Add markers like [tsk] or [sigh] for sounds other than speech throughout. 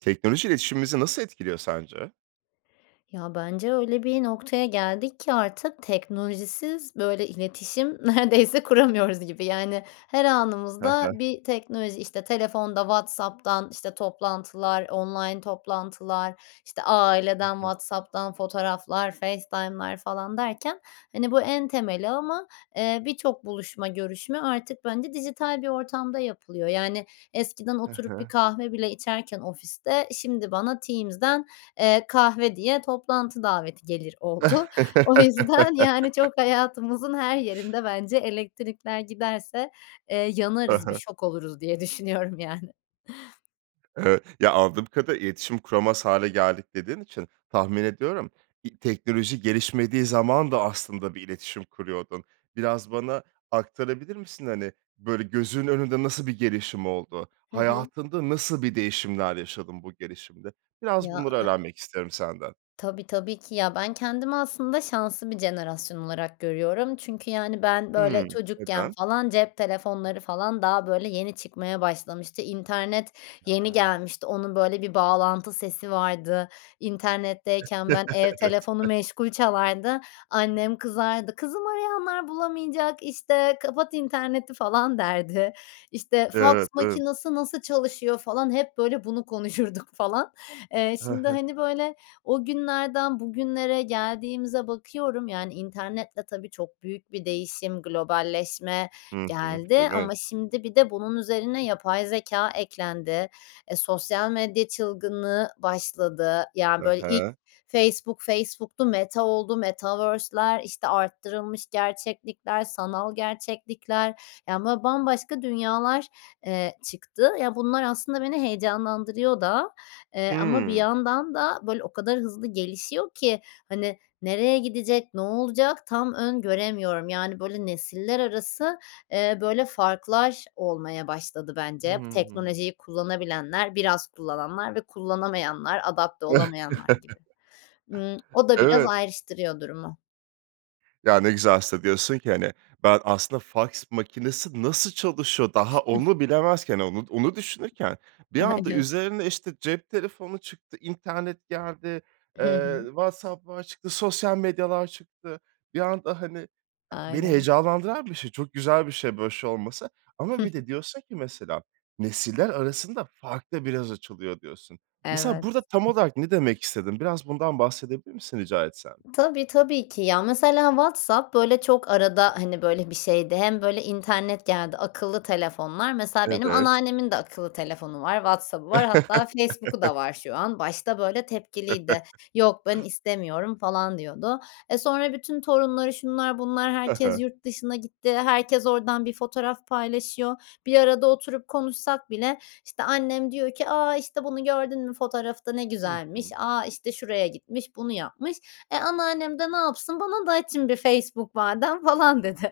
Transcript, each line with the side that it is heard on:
right: Teknoloji iletişimimizi nasıl etkiliyor sence?
left: Ya, bence, öyle bir noktaya geldik ki artık teknolojisiz böyle iletişim neredeyse kuramıyoruz gibi. Yani, her
right: Hı
left: anımızda
right: hı.
left: bir teknoloji, işte, telefonda WhatsApp'tan, işte, toplantılar, online toplantılar, işte,
right: Hı
left: aileden
right: hı.
left: WhatsApp'tan fotoğraflar, FaceTime'lar falan derken, hani, bu en temeli ama, eee, birçok buluşma görüşme artık, bence, dijital bir ortamda yapılıyor, yani, eskiden
right: Hı
left: oturup bir
right: hı.
left: kahve bile içerken ofiste şimdi bana Teams'den, eee, kahve diye toplantı daveti gelir oldu. O yüzden, yani, çok
right: [chuckles]
left: hayatımızın her yerinde, bence, elektrikler giderse, eee,
right: Hı
left: yanarız bir
right: hı.
left: şok oluruz diye düşünüyorum, yani.
right: Evet, ya, anladığım kadarıyla, iletişim kuramaz hâle geldik dediğin için tahmin ediyorum i teknoloji gelişmediği zaman da, aslında, bir iletişim kuruyordun. Biraz bana aktarabilir misin? Hani, böyle, gözünün önünde nasıl bir gelişim oldu?
left: Hı hı.
right: Hayatında nasıl bir değişimler yaşadın bu gelişimde? Biraz
left: Ya,
right: bunları
left: e
right: öğrenmek isterim senden.
left: Tabii, tabii ki, ya, ben kendimi, aslında, şanslı bir jenerasyon olarak görüyorum çünkü, yani, ben,
right: Hıı.
left: böyle, çocukken,
right: Neden?
left: falan, cep telefonları, falan, daha, böyle, yeni çıkmaya başlamıştı, internet yeni
right: Ha.
left: gelmişti, onun, böyle, bir bağlantı sesi vardı. İnternetteyken, ben,
right: [chuckles]
left: ev telefonu
right: Evet.
left: meşgul çalardı. Annem kızardı, "Kızım, arayanlar bulamayacak, işte, kapat interneti," falan, derdi. İşte, faks
right: Evet, evet.
left: makinesi nasıl çalışıyor, falan, hep, böyle, bunu konuşurduk, falan. Eee,
right: Hı
left: şimdi,
right: hı.
left: hani, böyle, o günlerden bugünlere geldiğimize bakıyorum, yani, internetle, tabii, çok büyük bir değişim, globalleşme
right: Hı hı. Değil
left: geldi
right: mi?
left: ama şimdi, bir de, bunun üzerine yapay zekâ eklendi. Eee, sosyal medya çılgınlığı başladı. Ya,
right: Hı
left: böyle, ilk
right: hı.
left: Facebook, Facebook'tu, Meta oldu, Metaverse'ler, işte, arttırılmış gerçeklikler, sanal gerçeklikler, yani, böyle, bambaşka dünyalar, eee, çıktı. Ya, bunlar, aslında, beni heyecanlandırıyor da, eee, ama bir
right: Hıı.
left: yandan da, böyle, o kadar hızlı gelişiyor ki, hani, nereye gidecek, ne olacak, tam öngöremiyorum. Yani, böyle, nesiller arası, eee, böyle, farklar olmaya başladı, bence.
right: Hıı.
left: Teknolojiyi kullanabilenler, biraz kullananlar ve kullanamayanlar, adapte olamayanlar gibi.
right: [chuckles]
left: Imm, [smacks lips] o da biraz
right: Evet.
left: ayrıştırıyor durumu.
right: Ya ne güzel aslında diyorsun ki hani, ben aslında faks makinesi nasıl çalışıyor, daha onu bilemezken
left: [chuckles]
right: onu onu düşünürken. Bir anda
left: Aynen.
right: üzerine işte cep telefonu çıktı, internet geldi,
left: Hı
right: eee,
left: hı.
right: WhatsApp falan çıktı, sosyal medyalar çıktı. Bir anda, hani, beni
left: Aynen.
right: heyecanlandıran bir şey. Çok güzel bir şey böyle bir şey olması
left: Hı
right: ama bir
left: hı.
right: de diyorsun ki mesela, "Nesiller arasında fark da biraz açılıyor." Diyorsun. Mesela
left: Evet.
right: burada tam olarak ne demek istedin biraz bundan bahsedebilir misin rica etsem?
left: Tabii, tabii ki. Ya, mesela WhatsApp böyle çok arada, hani, böyle bir şeydi hem böyle internet geldi. Akıllı telefonlar. Mesela benim
right: Evet.
left: anneannemin de akıllı telefonu var. WhatsApp'ı var. Hatta Facebook'u
right: [chuckles]
left: da var şu an. Başta böyle tepkiliydi. "Yok ben
right: [chuckles]
left: istemiyorum." falan diyordu. Eee, sonra bütün torunları, şunlar, bunlar,
right: Ha
left: herkes
right: ha.
left: yurt dışına gitti. Herkes oradan bir fotoğraf paylaşıyor. Bir arada oturup konuşsak bile işte annem diyor ki: "A, işte bunu gördün mü fotoğrafta ne
right: Hı
left: güzelmiş.
right: hı.
left: A, işte şuraya gitmiş. Bunu yapmış." Eee, anneannem de ne yapsın? "Bana da açın bir Facebook madem." falan dedi.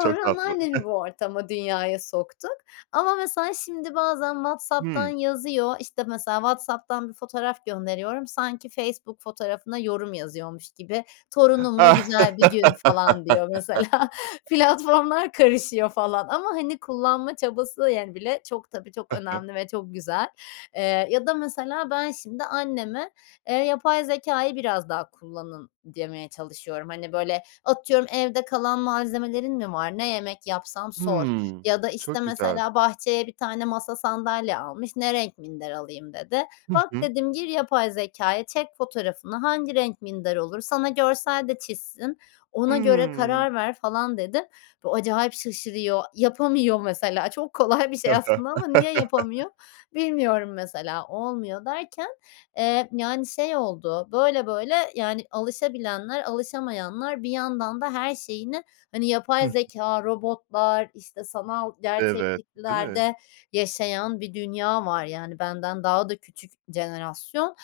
right: Çok tatlı.
left: anneannemi bu
right: [chuckles]
left: ortama, dünyaya soktuk. Ama mesela şimdi bazen WhatsApp'tan
right: Hıı.
left: yazıyor. İşte, mesela WhatsApp'tan 1 fotoğraf gönderiyorum. Sanki Facebook fotoğrafına yorum yazıyormuş gibi. Torunumla güzel bir gün falan diyor mesela.
right: [laughs]
left: [chuckles] Platformlar karışıyor falan. Ama hani kullanma çabası yani, bile çok tabii çok
right: Hı hı.
left: önemli ve çok güzel, eee, ya da mesela ben şimdi anneme, eee, yapay zekâyı biraz daha kullanın demeye çalışıyorum. Hani, böyle, atıyorum evde kalan malzemelerin mi var, ne yemek yapsam sor
right: Hı.
left: ya da işte
right: Çok güzel.
left: mesela bahçeye 1 tane masa, sandalye almış, "ne renk minder alayım" dedi.
right: Hı
left: Bak
right: hı.
left: dedim, gir yapay zekâya, çek fotoğrafını hangi renk minder olur, sana görsel de çizsin. "Ona göre
right: Hıı.
left: karar ver." falan dedim. Bu acayip şaşırıyor. Yapamıyor mesela. Çok kolay bir şey aslında ama niye
right: [chuckles]
left: yapamıyor, bilmiyorum mesela. Olmuyor. Derken, eee, yani şey oldu. Böyle, böyle yani alışabilenler, alışamayanlar, bir yandan da her şeyini hani
right: Hı
left: yapay
right: hı.
left: zekâ, robotlar, işte sanal
right: Evet, değil mi?
left: gerçekliklerde yaşayan bir dünya var yani. Benden daha da küçük jenerasyon.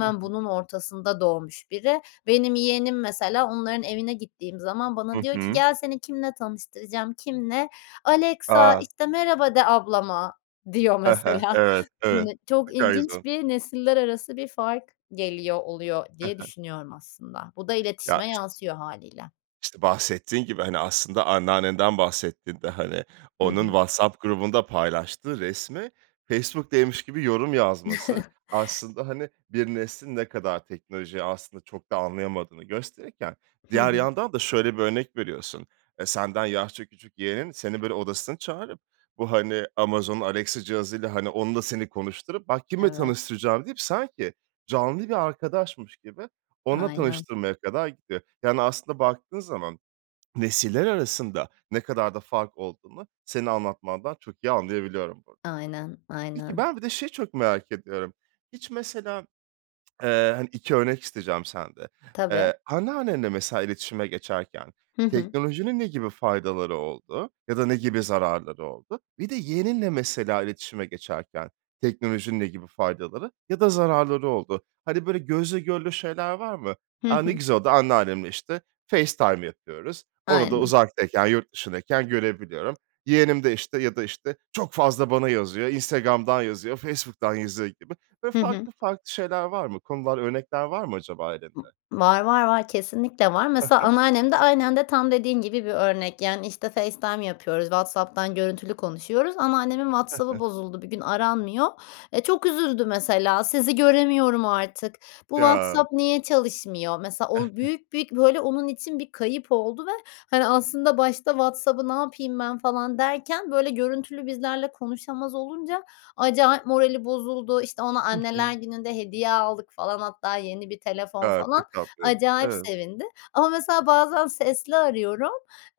right: Hı hı.
left: bunun ortasında doğmuş biri. Benim yeğenim mesela onların evine gittiğim zaman
right: Hı
left: bana diyor ki
right: hı.
left: "gel seni kiminle tanıştıracağım." Kiminle? "Alexa,
right: A.
left: işte, merhaba de ablama." diyor
right: He he,
left: mesela.
right: evet,
left: Imm,
right: evet. Ne
left: çok
right: kadar güzel.
left: ilginç bir nesiller arası bir fark geliyor, oluyor
right: Hı
left: diye
right: hı.
left: düşünüyorum aslında. Bu da
right: Ya
left: iletişime
right: iş
left: yansıyor hâliyle.
right: işte bahsettiğin gibi hani aslında anneannenden bahsettin de. Hani,
left: Hı
right: onun
left: hı.
right: WhatsApp grubunda paylaştığı resmi Facebook'taymış gibi yorum yazması.
left: [chuckles]
right: Aslında, hani, bir neslin ne kadar teknolojiyi aslında çok da anlayamadığını gösterirken
left: Hı
right: diğer
left: hı.
right: yandan da şöyle bir örnek veriyorsun. Eee, senden yaşça küçük yeğenin seni böyle odasına çağırıp bu, hani, Amazon'un Alexa cihazıyla, hani, onunla seni konuşturup bak kiminle
left: Evet.
right: tanıştıracağım deyip, sanki canlı bir arkadaşmış gibi onunla
left: Aynen.
right: tanıştırmaya kadar gidiyor. Yani aslında baktığın zaman [swallows] nesiller arasında ne kadar da fark olduğunu senin anlatmandan çok iyi anlayabiliyorum burada.
left: Aynen,
right: Peki,
left: aynen.
right: ben bir de şeyi çok merak ediyorum. Hiç mesela, [tsk] eee, hani 2 örnek isteyeceğim sende.
left: Tabii.
right: Eee, anneannenle mesela iletişime geçerken
left: Hı hı.
right: teknolojinin ne gibi faydaları oldu ya da ne gibi zararları oldu? Bir de yeğeninle mesela iletişime geçerken teknolojinin ne gibi faydaları ya da zararları oldu? Hani böyle gözle görülür şeyler var mı?
left: Hı
right: A, ne
left: hı.
right: güzel oldu, anneannemle işte FaceTime yapıyoruz. Onu da
left: Aynen.
right: uzaktayken, yurt dışındayken görebiliyorum. Yeğenim de işte ya da işte, çok fazla bana yazıyor, Instagram'dan yazıyor. Facebook'tan yazıyor gibi ve
left: Hı hı.
right: farklı, farklı şeyler var mı? Konular örnekler var mı acaba ailende?
left: Var, var, var. Kesinlikle var.
right: Hı
left: Mesela
right: hı.
left: anneannem de aynen de tam dediğin gibi bir örnek. Yani işte FaceTime yapıyoruz, WhatsApp'tan görüntülü konuşuyoruz ama annemin
right: He
left: WhatsApp'ı
right: he.
left: bozuldu bir gün aranmıyor. Eee, çok üzüldü mesela sizi göremiyorum artık, bu
right: Ya.
left: WhatsApp niye çalışmıyor. Mesela o
right: [chuckles]
left: büyük bir, böyle onun için bir kayıp oldu ve hani aslında başta WhatsApp'ı ne yapayım ben falan derken böyle görüntülü bizlerle konuşamaz olunca acayip morali bozuldu. İşte ona
right: Hı
left: Anneler
right: hı.
left: Günü'nde hediye aldık falan. Hatta yeni 1 telefon
right: Ya,
left: falan.
right: çok tatlı.
left: Acayip
right: Evet.
left: sevindi. Ama mesela bazen sesli arıyorum.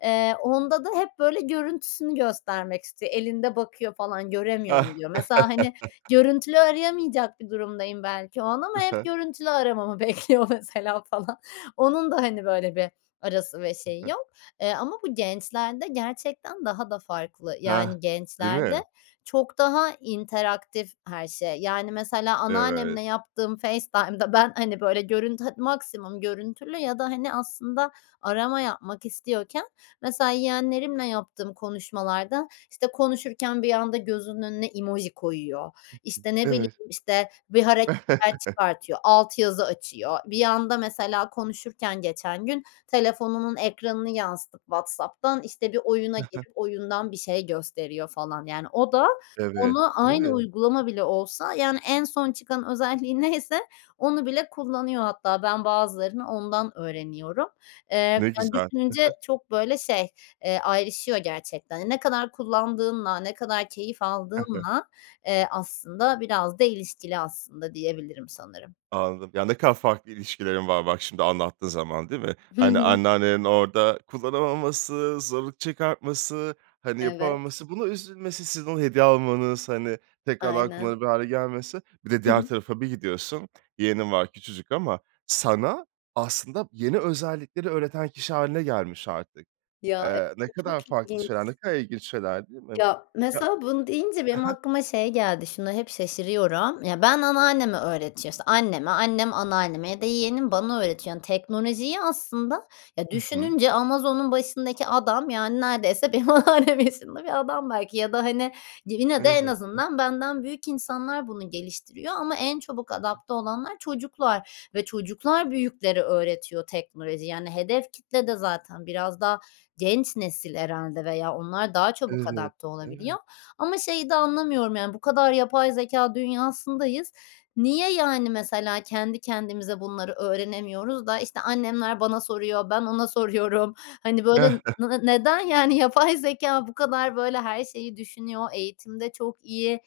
left: Eee, onda da hep böyle görüntüsünü göstermek istiyor. Elinde bakıyor falan, göremiyorum diyor. Mesela hani
right: [laughs]
left: görüntülü arayamayacak bir durumdayım belki o an.
right: Hı
left: Ama hep
right: hı.
left: görüntülü aramamı bekliyor mesela falan. Onun da hani böyle bir arası ve
right: Hı
left: şeyi
right: hı.
left: yok. Eee, ama bu gençlerde gerçekten daha da farklı.
right: Heh.
left: Yani
right: Değil
left: gençlerde
right: mi?
left: çok daha interaktif her şey. Yani mesela
right: Evet.
left: anneannemle yaptığım FaceTime'da ben hani böyle görüntü het maksimum görüntülü ya da hani aslında arama yapmak istiyorken mesela yeğenlerimle yaptığım konuşmalarda, işte, konuşurken bir anda gözünün önüne emoji koyuyor.
right: Hı
left: İşte
right: hı.
left: ne bileyim,
right: Evet.
left: işte bir hareketler
right: [chuckles]
left: çıkartıyor. Alt yazı açıyor. Bir anda mesela konuşurken geçen gün, telefonunun ekranını yansıtıp WhatsApp'tan, işte bir oyuna
right: He he.
left: girip oyundan bir şey gösteriyor falan. Yani o da,
right: Evet,
left: onu
right: değil
left: aynı
right: mi?
left: uygulama bile olsa, yani, en son çıkan özelliği neyse onu bile kullanıyor hatta. Ben bazılarını ondan öğreniyorum. Eee,
right: Ne
left: yani
right: güzel. Hı
left: düşününce
right: hı.
left: çok böyle şey, eee, ayrışıyor gerçekten. Ne kadar kullandığınla, ne kadar keyif
right: Hı hı.
left: aldığınla, eee, aslında biraz da ilişkili aslında diyebilirim sanırım.
right: Anladım. Ya ne kadar farklı ilişkilerin var bak şimdi anlattığın zaman. Değil mi?
left: Hı
right: Hani
left: hı.
right: anneannelerin orada kullanamaması, zorluk çıkartması, hani
left: Evet.
right: yapamaması, buna üzülmesi, sizin ona hediye almanız, hani, tekrardan
left: Aynen.
right: kullanılabilir hâle gelmesi. Bir de
left: Hı
right: diğer
left: hı.
right: tarafa bir gidiyorsun. Yeğenin var küçücük ama sana aslında yeni özellikleri öğreten kişi hâline gelmiş artık.
left: Ya
right: Eee, ne
left: [unintelligible] çok
right: kadar farklı
left: ilginç.
right: şeyler, ne kadar ilginç şeyler değil mi?
left: Ya,
right: Ya.
left: mesela bunu deyince benim
right: Hı hı.
left: aklıma şey geldi. Şuna hep şaşırıyorum. Ya, ben anneanneme öğretiyor işte anneme, annem anneanneme ya da yeğenim bana öğretiyor. Yani teknolojiyi aslında ya,
right: Hı hı.
left: düşününce Amazon'un başındaki adam yani neredeyse benim anneannem yaşında bir adam belki ya da hani yine de en
right: Elbette.
left: azından benden büyük insanlar bunu geliştiriyor. Ama en çabuk
right: Hı hı.
left: adapte olanlar çocuklar ve çocuklar büyüklere öğretiyor teknolojiyi. Yani hedef kitle de zaten biraz daha genç nesil herhâlde veya onlar daha çabuk
right: Evet,
left: adapte olabiliyor.
right: evet.
left: Ama şeyi de anlamıyorum. Yani bu kadar yapay zekâ dünyasındayız. Niye, yani, mesela, kendi kendimize bunları öğrenemiyoruz da işte annemler bana soruyor ben ona soruyorum. Hani böyle
right: [chuckles]
left: nı neden yani yapay zekâ bu kadar böyle her şeyi düşünüyor. Eğitimde çok iyi,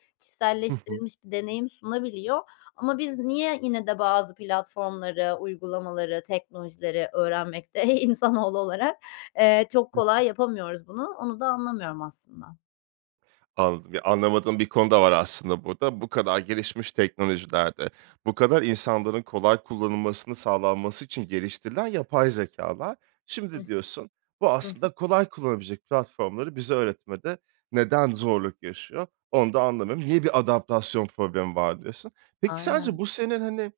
right: Hı hı.
left: kişiselleştirilmiş bir deneyim sunabiliyor. Ama biz niye yine de bazı platformları, uygulamaları, teknolojileri öğrenmekte, iii, insanoğlu olarak, eee, çok kolay yapamıyoruz bunu. Onu da anlamıyorum aslında.
right: Anladım. Yani, anlamadığım bir konu da var, aslında, burada. Bu kadar gelişmiş teknolojilerde, bu kadar insanların kolay kullanılmasının sağlanması için geliştirilen yapay zekâlar.
left: Hıh.
right: Şimdi diyorsun, bu,
left: Hı hı.
right: aslında, kolay kullanılabilecek platformları bize öğretmede neden zorluk yaşıyor, onu da anlamıyorum. Niye bir adaptasyon problemi var, diyorsun. Peki, sence
left: Aynen.
right: bu senin, hani,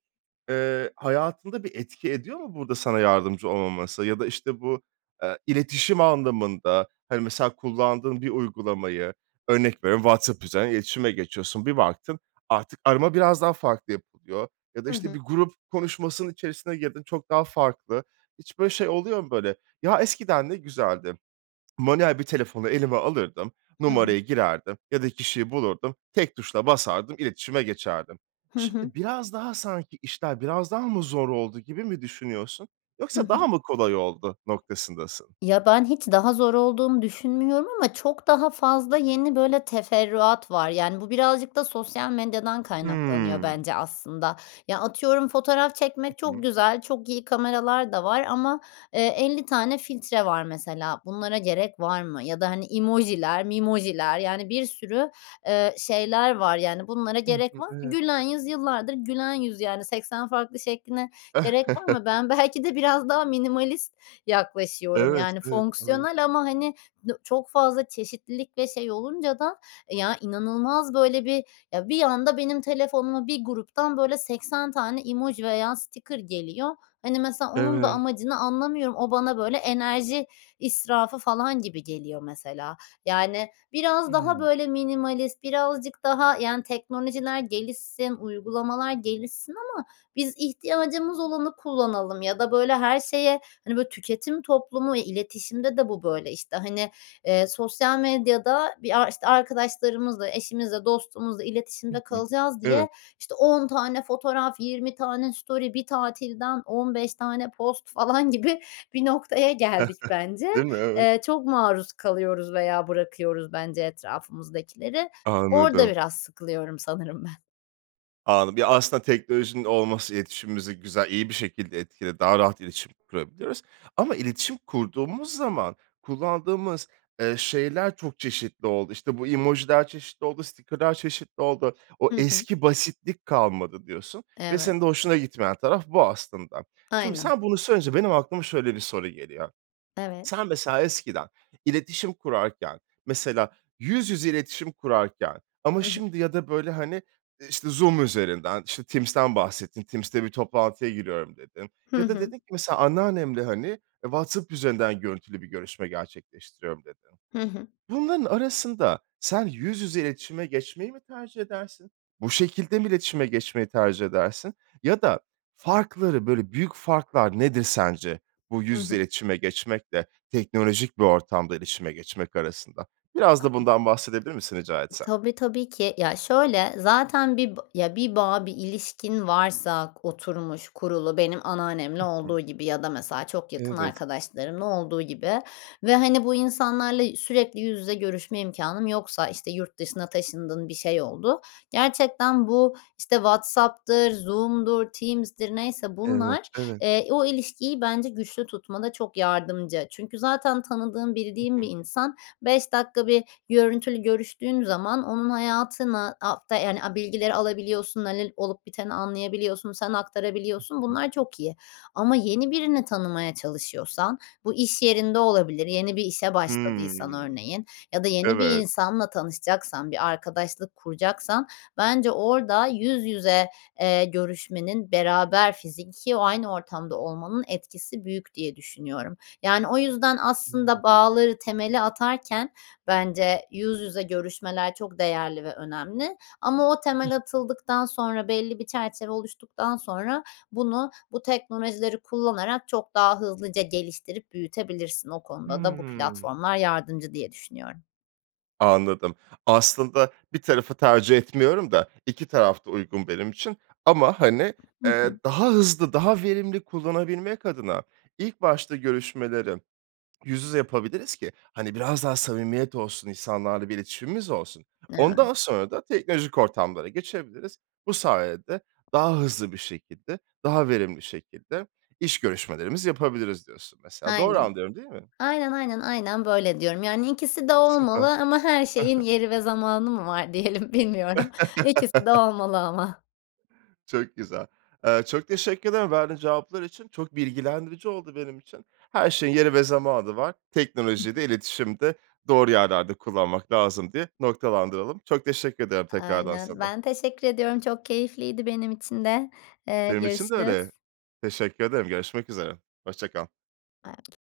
right: eee, hayatında bir etki ediyor mu? Burada sana yardımcı olmaması ya da, işte, bu, eee, iletişim anlamında, hani, mesela, kullandığın bir uygulamayı örnek veriyorum, WhatsApp üzerinden iletişime geçiyorsun. Bir baktın artık arama biraz daha farklı yapılıyor. Ya da,
left: Hı
right: işte,
left: hı.
right: bir grup konuşmasının içerisine girdin çok daha farklı. Hiç böyle şey oluyor mu, böyle? Ya, eskiden ne güzeldi. [swallows] Manuel bir telefonu elime alırdım,
left: Hı hı.
right: numarayı girerdim ya da kişiyi bulurdum tek tuşla basardım iletişime geçerdim.
left: Hı
right: Şimdi
left: hı.
right: biraz daha sanki işler biraz daha mı zor oldu gibi mi düşünüyorsun?
left: Hı
right: Yoksa
left: hı.
right: daha mı kolay oldu noktasındasın?
left: Ya, ben hiç daha zor olduğunu düşünmüyorum ama çok daha fazla yeni, böyle, teferruat var, yani, bu birazcık da sosyal medyadan kaynaklanıyor,
right: Hımm.
left: bence, aslında. Ya, atıyorum, fotoğraf
right: Hı
left: çekmek çok
right: hı.
left: güzel, çok iyi kameralar da var ama, eee, 50 tane filtre var, mesela. Bunlara gerek var mı ya da, hani, emoji'ler memoji'ler yani, bir sürü, eee, şeyler var, yani, bunlara
right: Hı
left: gerek
right: hı.
left: var mı?
right: Evet.
left: Gülen yüz yıllardır gülen yüz, yani, 80 farklı şekline gerek var
right: [chuckles]
left: mı? Ben belki de biraz daha minimalist yaklaşıyorum, yani,
right: Evet. Evet. Aynen.
left: fonksiyonel ama, hani, dı çok fazla çeşitlilik ve şey olunca da, ya, inanılmaz, böyle, bir, ya, bir anda benim telefonuma bir gruptan, böyle, 80 tane emoji veya sticker geliyor. Hani, mesela, onun da
right: Evet.
left: amacını anlamıyorum. O bana, böyle, enerji israfı falan gibi geliyor, mesela. Yani, biraz daha,
right: Hımm.
left: böyle, minimalist birazcık daha, yani, teknolojiler gelişsin, uygulamalar gelişsin ama biz ihtiyacımız olanı kullanalım ya da, böyle, her şeye, hani, böyle, tüketim toplumu iletişimde de bu böyle. İşte, hani, eee, sosyal medyada bir ar işte, arkadaşlarımızla, eşimizle, dostumuzla
right: Hı
left: iletişimde
right: hı.
left: kalacağız
right: Evet.
left: diye, işte, 10 tane fotoğraf, 20 tane story bir tatilden 15 tane post falan gibi bir noktaya geldik,
right: [chuckles]
left: bence.
right: Değil mi? Evet.
left: Eee, çok maruz kalıyoruz veya bırakıyoruz, bence, etrafımızdakileri. Orada
right: Anladım.
left: biraz sıkılıyorum, sanırım, ben.
right: Anladım. Bir, aslında, teknolojinin olması iletişimimizi güzel, iyi bir şekilde etkiledi. Daha rahat iletişim kurabiliyoruz ama iletişim kurduğumuz zaman kullandığımız, eee, şeyler çok çeşitli oldu. İşte, bu emojiler çeşitli oldu, sticker'lar çeşitli oldu. O
left: Hı hı.
right: eski basitlik kalmadı diyorsun ve
left: Evet.
right: senin de hoşuna gitmeyen taraf bu, aslında. Şimdi
left: Aynen.
right: sen bunu söyleyince benim aklıma şöyle bir soru geliyor.
left: Evet.
right: Sen, mesela, eskiden iletişim kurarken, mesela, yüz yüze iletişim kurarken ama
left: Hı hı.
right: şimdi ya da, böyle, hani, işte, Zoom üzerinden, işte, Teams'ten bahsettin, Teams'te bir toplantıya giriyorum, dedim.
left: Hı
right: Ya da
left: hı.
right: dedin ki, mesela, anneannemle, hani, eee, WhatsApp üzerinden görüntülü bir görüşme gerçekleştiriyorum, dedin.
left: Hı hı.
right: Bunların arasında sen yüz yüze iletişime geçmeyi mi tercih edersin? Bu şekilde mi iletişime geçmeyi tercih edersin? Ya da farkları, böyle, büyük farklar nedir, sence, bu
left: I
right: yüz yüze
left: hı.
right: iletişime geçmekle teknolojik bir ortamda iletişime geçmek arasında? Biraz da bundan bahsedebilir misin rica
left: [unintelligible]
right: etsem?
left: Tabii, tabii ki. Ya, şöyle, zaten bir bi ya, bir bağ, bir ilişkin varsa k oturmuş, kurulu benim anneannemle
right: I hı.
left: olduğu gibi ya da, mesela, çok yakın
right: Evet.
left: arkadaşlarımla olduğu gibi ve, hani, bu insanlarla i sürekli yüz yüze görüşme imkânım yoksa, işte, yurt dışına taşındın, bir şey oldu. Gerçekten bu, işte, WhatsApp'tır, Zoom'dur, Teams'dir neyse
right: Evet,
left: bunlar,
right: evet.
left: eee, o ilişkiyi, bence, güçlü tutmada çok yardımcı. Çünkü zaten tanıdığın,
right: Hı
left: bildiğin
right: hı.
left: bir insan 5 dakika bir görüntülü görüştüğün zaman onun hayatına hafta yani, a bilgileri alabiliyorsun, hani, l olup biteni anlayabiliyorsun, sen
right: Hı
left: aktarabiliyorsun.
right: hı.
left: Bunlar çok iyi ama yeni birini tanımaya çalışıyorsan bu iş yerinde olabilir, yeni bir işe başladıysan,
right: Hımm.
left: örneğin, ya da yeni bir
right: Evet.
left: insanla tanışacaksan, bir arkadaşlık kuracaksan, bence, orada yüz yüze, eee, görüşmenin beraber fiziki o aynı ortamda olmanın etkisi büyük diye düşünüyorum. Yani, o yüzden, aslında,
right: [unintelligible]
left: bağları, temeli atarken, bence, yüz yüze görüşmeler çok değerli ve önemli ama o
right: [unintelligible]
left: temel atıldıktan sonra, belli bir çerçeve oluştuktan sonra bunu bu teknolojileri kullanarak çok daha hızlıca geliştirip büyütebilirsin. O konuda da bu
right: Hımm.
left: platformlar yardımcı diye düşünüyorum.
right: Anladım. Aslında, 1 tarafı tercih etmiyorum da 2 taraf da uygun benim için. Ama, hani,
left: Hı
right: eee,
left: hı.
right: daha hızlı, daha verimli kullanabilmek adına ilk başta görüşmeleri [swallows] yüz yüze yapabiliriz ki, hani, biraz daha samimiyet olsun, insanlarla bir iletişimimiz olsun. Ondan
left: Evet.
right: sonra da teknolojik ortamlara geçebiliriz. Bu sayede daha hızlı bir şekilde, daha verimli şekilde iş görüşmelerimizi yapabiliriz diyorsun, mesela. Doğru
left: Aynen.
right: anlıyorum, değil mi?
left: Aynen, aynen, aynen böyle diyorum. Yani, ikisi de
right: Süper. Ha
left: olmalı ama her şeyin
right: ha.
left: yeri ve zamanı mı var diyelim. Bilmiyorum. İkisi de
right: [chuckles]
left: olmalı ama.
right: Çok güzel. Eee, çok teşekkür ederim verdiğin cevaplar için. Çok bilgilendirici oldu benim için. Her şeyin yeri ve zamanı var. Teknolojiyi
left: [unintelligible]
right: de, iletişimi de doğru yerlerde kullanmak lazım diye noktalandıralım. Çok teşekkür ederim, tekrardan
left: Aynen.
right: sana.
left: Ben teşekkür ediyorum. Çok keyifliydi benim için de. Eee,
right: Benim için de öyle.
left: görüşürüz.
right: Teşekkür ederim, görüşmek üzere. Hoşça kal.
left: [unintelligible]